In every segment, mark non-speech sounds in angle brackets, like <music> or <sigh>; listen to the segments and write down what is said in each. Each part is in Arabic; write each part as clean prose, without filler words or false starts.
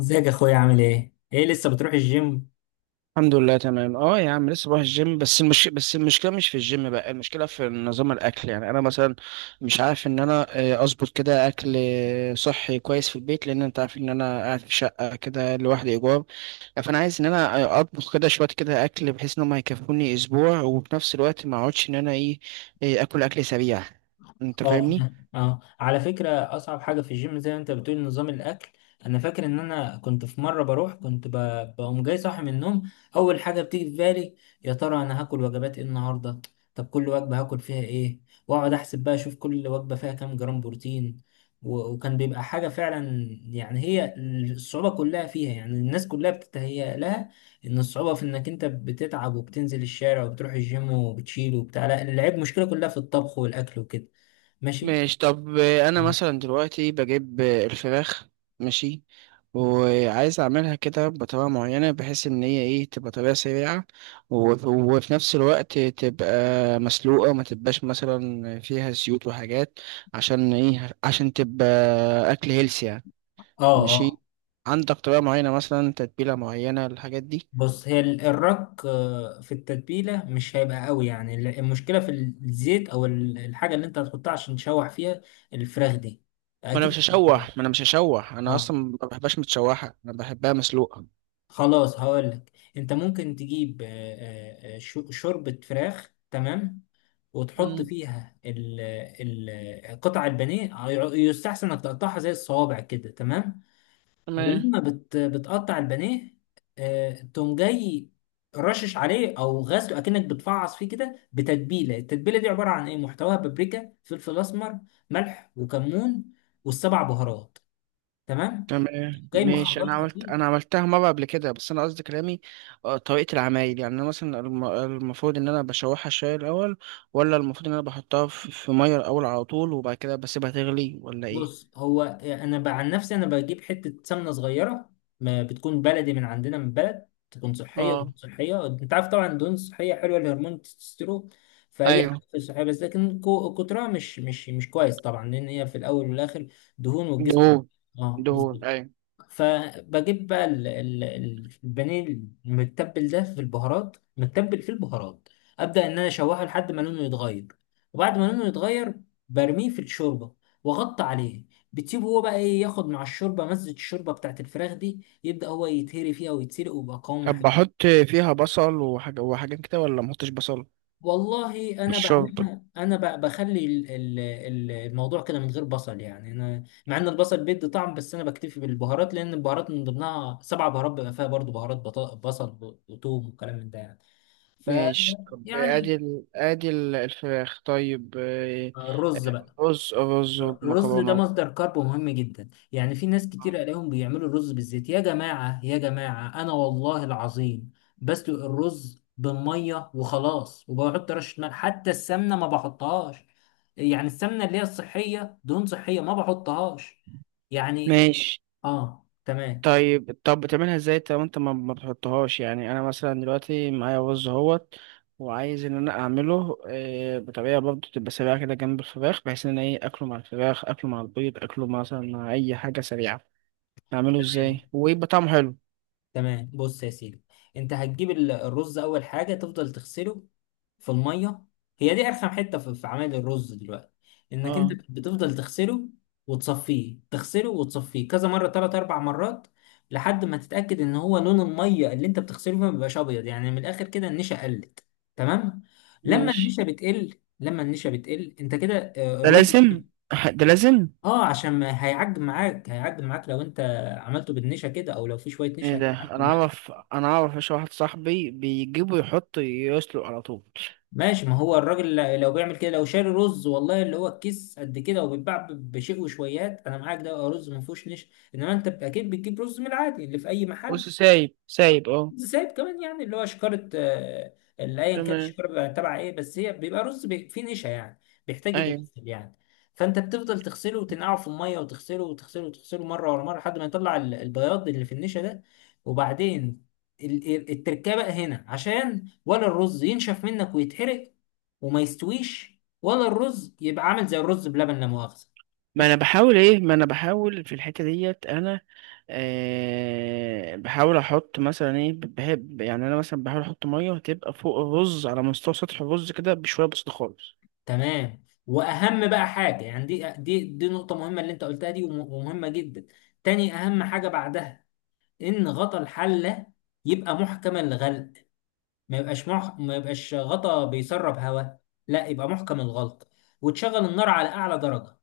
ازيك يا اخويا؟ عامل ايه؟ ايه لسه بتروح الجيم؟ الحمد لله تمام يا عم لسه بروح الجيم بس المشكله مش في الجيم بقى، المشكله في نظام الاكل. يعني انا مثلا مش عارف ان انا اظبط كده اكل صحي كويس في البيت، لان انت عارف ان انا قاعد في شقه كده لوحدي ايجار. فانا عايز ان انا اطبخ كده شويه كده اكل بحيث ان هم هيكفوني اسبوع، وفي نفس الوقت ما اقعدش ان انا ايه اكل سريع. انت اه فاهمني؟ فاهم. اه على فكرة، أصعب حاجة في الجيم زي ما أنت بتقول نظام الأكل. أنا فاكر إن أنا كنت في مرة بروح، كنت بقوم جاي صاحي من النوم، أول حاجة بتيجي في بالي يا ترى أنا هاكل وجبات إيه النهاردة؟ طب كل وجبة هاكل فيها إيه؟ وأقعد أحسب بقى أشوف كل وجبة فيها كام جرام بروتين. و- وكان بيبقى حاجة فعلا، يعني هي الصعوبة كلها فيها، يعني الناس كلها بتتهيأ لها إن الصعوبة في إنك أنت بتتعب وبتنزل الشارع وبتروح الجيم وبتشيل وبتاع. لا، العيب مشكلة كلها في الطبخ والأكل وكده. ماشي. ماشي. طب انا مم. مثلا دلوقتي بجيب الفراخ، ماشي، وعايز اعملها كده بطريقه معينه بحيث ان هي ايه، تبقى طريقه سريعه، وفي نفس الوقت تبقى مسلوقه، ما تبقاش مثلا فيها زيوت وحاجات، عشان ايه، عشان تبقى اكل هيلثي يعني. اه ماشي. اه. عندك طريقه معينه مثلا، تتبيله معينه الحاجات دي؟ بص، هي الرك آه، في التتبيله مش هيبقى قوي، يعني المشكله في الزيت او الحاجه اللي انت هتحطها عشان تشوح فيها الفراخ دي، ما انا مش اكيد. هشوح ما انا مش هشوح انا اه اصلا ما بحبهاش متشوحه، انا بحبها مسلوقه. خلاص هقولك، انت ممكن تجيب شوربه فراخ، تمام، وتحط امم. فيها ال قطع البانيه. يستحسن انك تقطعها زي الصوابع كده، تمام. تمام. ولما بتقطع البانيه، تقوم جاي رشش عليه او غسله اكنك بتفعص فيه كده، بتتبيله. التتبيله دي عباره عن ايه؟ محتواها بابريكا، فلفل اسمر، ملح وكمون، والسبع بهارات. تمام، تمام جاي ماشي. مخلطها فيه. انا عملتها مره قبل كده، بس انا قصدي كلامي طريقه العمايل. يعني انا مثلا المفروض ان انا بشوحها شويه الاول، ولا المفروض ان انا بحطها في ميه الاول على طول وبعد كده بسيبها تغلي، ولا ايه؟ بص، هو انا بقى عن نفسي انا بجيب حته سمنه صغيره، ما بتكون بلدي من عندنا من بلد، تكون صحيه، دهون اه. صحيه. انت عارف طبعا الدهون الصحيه حلوه لهرمون التستوستيرون، فهي ايوه. حاجة صحيه، بس لكن كترها مش كويس طبعا، لان هي في الاول والاخر دهون والجسم. دهون. اه دهون، بالظبط. ايوه. فبجيب بقى البانيه المتبل ده في البهارات، متبل في البهارات، ابدا ان انا اشوحه لحد ما لونه يتغير. وبعد ما لونه يتغير، برميه في الشوربه واغطي عليه. بتسيبه هو بقى ايه، ياخد مع الشوربه مزه الشوربه بتاعت الفراخ دي، يبدا هو يتهري فيها ويتسلق ويبقى قوامه. طب بحط فيها بصل وحاجه وحاجات كده، ولا ما احطش بصل؟ والله في انا الشرب. بعملها، انا بخلي الموضوع كده من غير بصل. يعني انا مع ان البصل بيدي طعم، بس انا بكتفي بالبهارات، لان البهارات من ضمنها سبع بهارات بيبقى فيها برضو بهارات بصل وثوم وكلام من ده يعني. ف ماشي. طب يعني ادي الفراخ طيب الرز بقى. رز رز الرز ده ومكرونه. مصدر كارب مهم جدا. يعني في ناس كتير الاقيهم بيعملوا الرز بالزيت. يا جماعة يا جماعة، انا والله العظيم بسلق الرز بالمية وخلاص، وبحط رشة ملح، حتى السمنة ما بحطهاش. يعني السمنة اللي هي الصحية، دهون صحية، ما بحطهاش يعني. ماشي. اه تمام. طيب طب بتعملها ازاي انت وانت ما بتحطهاش؟ يعني انا مثلا دلوقتي معايا رز اهوت، وعايز ان انا اعمله بطريقه برضه تبقى سريعه كده جنب الفراخ، بحيث ان انا ايه، اكله مع الفراخ، اكله مع البيض، اكله مثلا مع اي حاجه سريعه. اعمله تمام ازاي ويبقى طعمه حلو؟ تمام، بص يا سيدي، انت هتجيب الرز، اول حاجه تفضل تغسله في الميه. هي دي ارخم حته في في عمل الرز دلوقتي، انك انت اه بتفضل تغسله وتصفيه، تغسله وتصفيه كذا مره، ثلاث اربع مرات، لحد ما تتاكد ان هو لون الميه اللي انت بتغسله فيها ما بيبقاش ابيض، يعني من الاخر كده النشا قلت. تمام. لما ماشي. النشا بتقل، لما النشا بتقل انت كده ده الرز. لازم. <laughs> ده لازم. اه عشان ما هيعجن معاك، هيعجن معاك لو انت عملته بالنشا كده، او لو في شويه ايه نشا ده؟ انا هتعجن. اعرف، انا اعرف، ايش واحد صاحبي بيجيبه يحط يسلق على طول. ماشي، ما هو الراجل لو بيعمل كده، لو شاري رز والله اللي هو الكيس قد كده وبيتباع بشيء وشويات، انا معاك ده رز ما فيهوش نشا. انما انت اكيد بتجيب رز من العادي اللي في اي محل، بص، سايب اه. زائد كمان يعني اللي هو شكارة، اللي ايا كان تمام. الشكارة بيبقى تبع ايه، بس هي بيبقى رز فيه نشا يعني، بيحتاج ايوه. يتغسل يعني. فانت بتفضل تغسله وتنقعه في الميه، وتغسله وتغسله وتغسله مره ورا مره لحد ما يطلع البياض اللي في النشا ده. وبعدين التركيبه بقى هنا، عشان ولا الرز ينشف منك ويتحرق وما يستويش، ولا الرز يبقى عامل زي الرز بلبن لا مؤاخذه. ماشي. ما انا بحاول في الحته ديت انا. أه بحاول احط مثلا ايه، بحب يعني انا مثلا بحاول احط ميه تبقى فوق الرز على مستوى سطح الرز كده بشويه بسيطه خالص. تمام، واهم بقى حاجه، يعني دي نقطه مهمه اللي انت قلتها دي، وم- ومهمه جدا. تاني اهم حاجه بعدها، ان غطا الحله يبقى محكم الغلق، ما يبقاش ما يبقاش غطا بيسرب هواء، لا، يبقى محكم الغلق. وتشغل النار على اعلى درجه.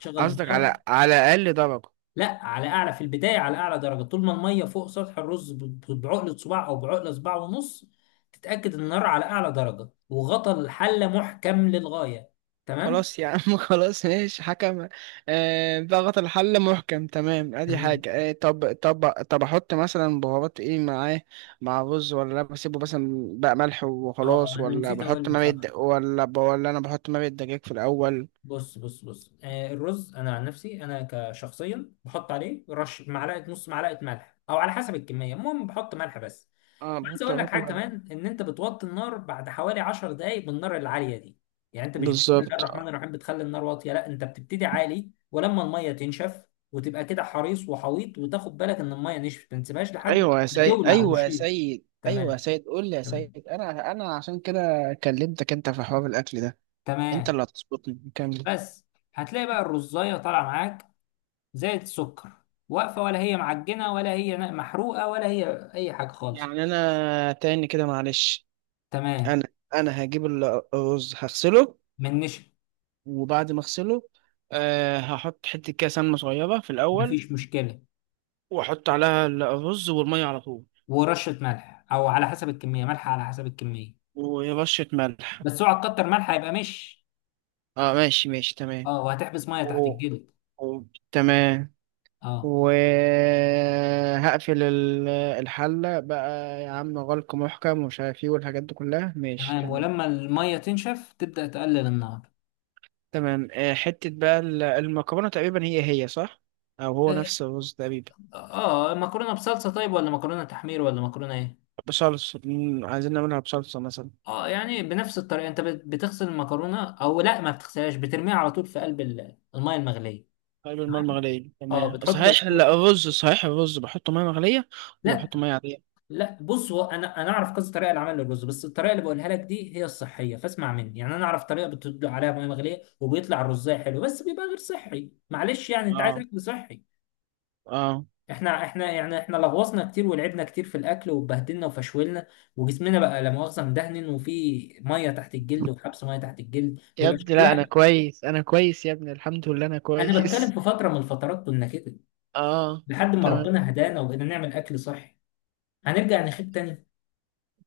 تشغل قصدك النار، على اقل درجه؟ لا على اعلى. في البدايه على اعلى درجه طول ما الميه فوق سطح الرز بعقله صباع او بعقله صباع ونص. تتاكد ان النار على اعلى درجه وغطا الحله محكم للغايه. تمام. خلاص يا عم. <laughs> خلاص ماشي حكم. آه، ضغط الحل محكم تمام، ادي تمام، حاجه. آه طب، طب احط مثلا بهارات ايه معاه، مع رز؟ ولا بسيبه مثلا بقى ملح اه وخلاص؟ انا ولا نسيت اقول بحط لك، مرقه صح. د- ولا ب... ولا انا بحط مرقه دجاج في الاول؟ بص بص بص، آه، الرز انا عن نفسي انا كشخصيا بحط عليه رش معلقه، نص معلقه ملح او على حسب الكميه، المهم بحط ملح بس. اه. عايز اقول لك بحط حاجه كمان، ان انت بتوطي النار بعد حوالي 10 دقائق بالنار العاليه دي. يعني انت مش بسم الله بالظبط الرحمن آه. الرحيم بتخلي النار واطيه، لا، انت بتبتدي عالي ولما الميه تنشف وتبقى كده حريص وحويط وتاخد بالك ان الميه نشفت، ما تسيبهاش لحد ايوه يا ما سيد، تولع ايوه يا وشيط. سيد، ايوه يا تمام سيد، قول لي يا تمام سيد. انا عشان كده كلمتك انت في حوار الاكل ده. انت تمام. اللي هتظبطني، كمل. بس هتلاقي بقى الرزايه طالعه معاك زي السكر، واقفة ولا هي معجنة ولا هي محروقة ولا هي أي حاجة خالص. يعني انا تاني كده معلش. تمام. انا انا هجيب الرز، هغسله، من نشا. وبعد ما اغسله أه هحط حته كده سمنه صغيره في الاول، مفيش مشكلة. واحط عليها الرز والميه على طول ورشة ملح أو على حسب الكمية، ملح على حسب الكمية، ورشه ملح. بس اوعى تكتر ملح هيبقى مش. اه ماشي، ماشي تمام. اه وهتحبس مية تحت و... الجلد. و... تمام. اه وهقفل الحلة بقى يا عم، غلق محكم ومش عارف ايه والحاجات دي كلها، ماشي، تمام. تمام. ولما المية تنشف تبدأ تقلل النار. تمام. آه، حتة بقى المكرونة، تقريبا هي صح؟ أو هو نفس الرز تقريبا. اه، مكرونة بصلصة طيب ولا مكرونة تحمير ولا مكرونة ايه؟ بصلصة، مم، عايزين نعملها بصلصة مثلا. اه، يعني بنفس الطريقة انت بتغسل المكرونة او لا، ما بتغسلهاش، بترميها على طول في قلب المية المغلية. قلب الماء المغلية، اه تمام بتحط صحيح. شويه. لا الرز صحيح الرز بحطه مية مغلية، ولا لا بحطه مية عادية؟ لا، بص هو انا انا اعرف كذا طريقه لعمل الرز، بس الطريقه اللي بقولها لك دي هي الصحيه، فاسمع مني. يعني انا اعرف طريقه بتدلق عليها ميه مغليه وبيطلع الرزايه حلو، بس بيبقى غير صحي معلش، يعني انت عايز اه. اكل صحي. اه. احنا احنا، يعني احنا لغوصنا كتير ولعبنا كتير في الاكل واتبهدلنا وفشولنا، وجسمنا بقى لا مؤاخذه مدهن، وفي ميه تحت الجلد، وحبس ميه تحت الجلد يا بيبقى ابني لا، أنا شكلها. كويس، أنا كويس يا ابني، الحمد لله أنا انا بتكلم كويس. في فتره من الفترات كنا كده، <laughs> اه. لحد ما تمام. ربنا هدانا وبقينا نعمل اكل صحي. هنرجع نخيب تاني؟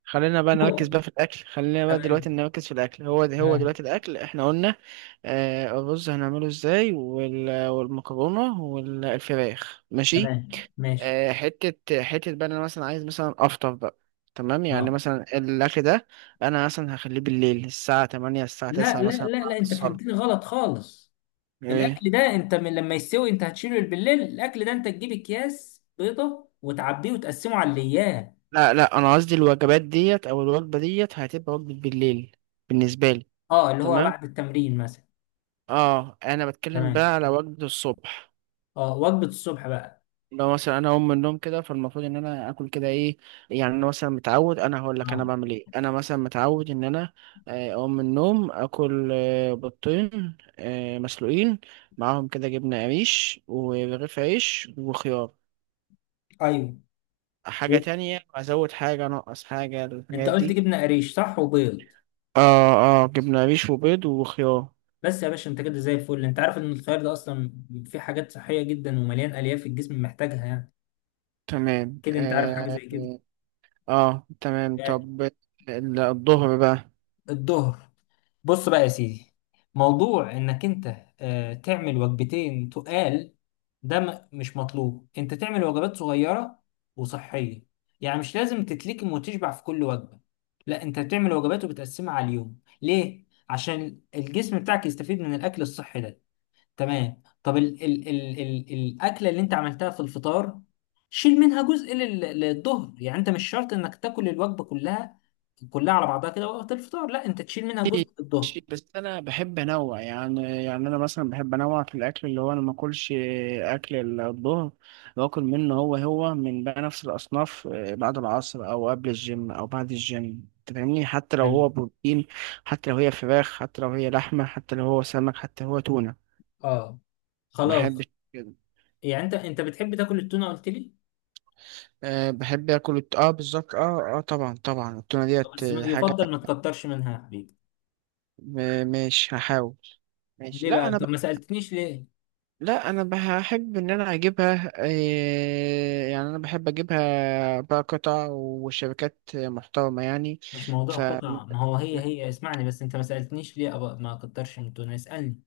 خلينا بقى نركز بقى في الاكل، خلينا بقى تمام دلوقتي نركز في الاكل هو ده. هو تمام. دلوقتي الاكل احنا قلنا آه الرز هنعمله ازاي، والمكرونه والفراخ، ماشي. تمام ماشي. آه، حته حته بقى، انا مثلا عايز مثلا افطر بقى. تمام. يعني اه، مثلا الاكل ده، انا مثلا هخليه بالليل الساعه الثامنة، الساعه لا التاسعة لا مثلا لا بعد لا، انت الصلاه. فهمتني غلط خالص. ايه؟ الاكل ده انت من لما يستوي انت هتشيله بالليل، الاكل ده انت تجيب اكياس بيضه وتعبيه وتقسمه على الايام. لا لا، انا قصدي الوجبات ديت او الوجبه ديت هتبقى وجبه بالليل بالنسبه لي. اه، اللي هو تمام. بعد التمرين مثلا. اه، انا بتكلم بقى تمام. على وجبه الصبح. اه وجبه الصبح بقى. لو مثلا انا اقوم من النوم كده، فالمفروض ان انا اكل كده ايه؟ يعني انا مثلا متعود، انا هقول لك انا اه بعمل ايه. انا مثلا متعود ان انا اقوم من النوم اكل بيضتين مسلوقين، معاهم كده جبنه قريش ورغيف عيش وخيار. ايوه. حاجه و- تانية ازود، حاجه انقص، حاجه انت الحاجات قلت دي؟ جبنه قريش صح وبيض؟ اه. اه، جبنه قريش وبيض وخيار. بس يا باشا انت كده زي الفل. انت عارف ان الخيار ده اصلا فيه حاجات صحيه جدا ومليان الياف الجسم محتاجها، يعني تمام كده انت عارف حاجه اه. زي كده. آه تمام. طب الظهر بقى؟ الظهر. بص بقى يا سيدي، موضوع انك انت تعمل وجبتين تقال، ده مش مطلوب، انت تعمل وجبات صغيرة وصحية. يعني مش لازم تتلكم وتشبع في كل وجبة، لا، انت بتعمل وجبات وبتقسمها على اليوم. ليه؟ عشان الجسم بتاعك يستفيد من الاكل الصحي ده. تمام، طب ال ال ال ال الاكلة اللي انت عملتها في الفطار، شيل منها جزء للظهر. يعني انت مش شرط انك تاكل الوجبة كلها، كلها على بعضها كده وقت الفطار، لا، انت تشيل منها جزء الظهر. ماشي، بس انا بحب انوع، يعني يعني انا مثلا بحب انوع في الاكل، اللي هو انا ما اكلش اكل الظهر باكل منه. هو من بقى نفس الاصناف بعد العصر او قبل الجيم او بعد الجيم. أنت فاهمني؟ حتى لو حلو. هو بروتين، حتى لو هي فراخ، حتى لو هي لحمه، حتى لو هو سمك، حتى لو هو تونه، اه ما بحبش خلاص. كده. يعني انت انت بتحب تاكل التونه قلت لي؟ أه بحب اكل اه بالظبط اه. اه طبعا طبعا، التونه طب ديت بس حاجه. يفضل ما تكترش منها يا حبيبي. ماشي هحاول. ماشي. ليه بقى؟ طب ما سالتنيش ليه. لا انا بحب ان انا اجيبها إيه، يعني انا بحب اجيبها بقى قطع وشبكات محترمه يعني. مش موضوع ف قطع، ما هو هي هي اسمعني بس، انت ما سالتنيش ليه أبقى ما اكترش من التونه؟ اسالني.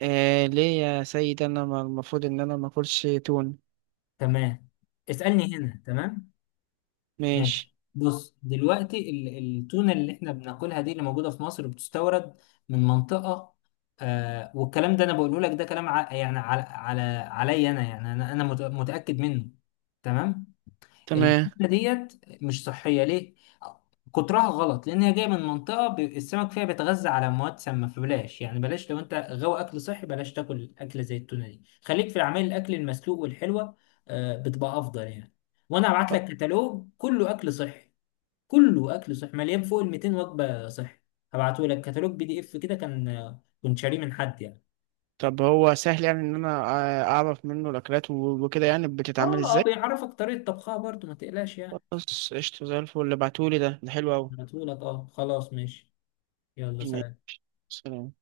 إيه، ليه يا سيد؟ انا المفروض ان انا ما اكلش تون؟ تمام. اسالني هنا، تمام. ماشي. ماشي. بص دلوقتي التونه اللي احنا بناكلها دي، اللي موجوده في مصر، بتستورد من منطقه، آه، والكلام ده انا بقوله لك، ده كلام يعني على على عليا انا، يعني انا انا متاكد منه. تمام. تمام. الفكرة ديت مش صحية. ليه؟ كترها غلط، لأن هي جاية من منطقة السمك فيها بيتغذى على مواد سامة، فبلاش، يعني بلاش، لو أنت غاوي أكل صحي بلاش تاكل أكلة زي التونة دي. خليك في العمال الأكل المسلوق والحلوة، بتبقى أفضل يعني. وأنا هبعت لك كتالوج كله أكل صحي، كله أكل صحي، مليان فوق ال 200 وجبة صحي. هبعته لك كتالوج بي دي إف كده، كان كنت شاريه من حد يعني. طب هو سهل يعني ان انا اعرف منه الاكلات وكده يعني بتتعمل آه آه، ازاي؟ بيعرفك طريقة طبخها برضو، ما تقلقش يعني. خلاص قشطه زي الفل. اللي بعتولي ده، ده حلو قوي. هبعته لك، آه خلاص ماشي. يلا سلام. سلام.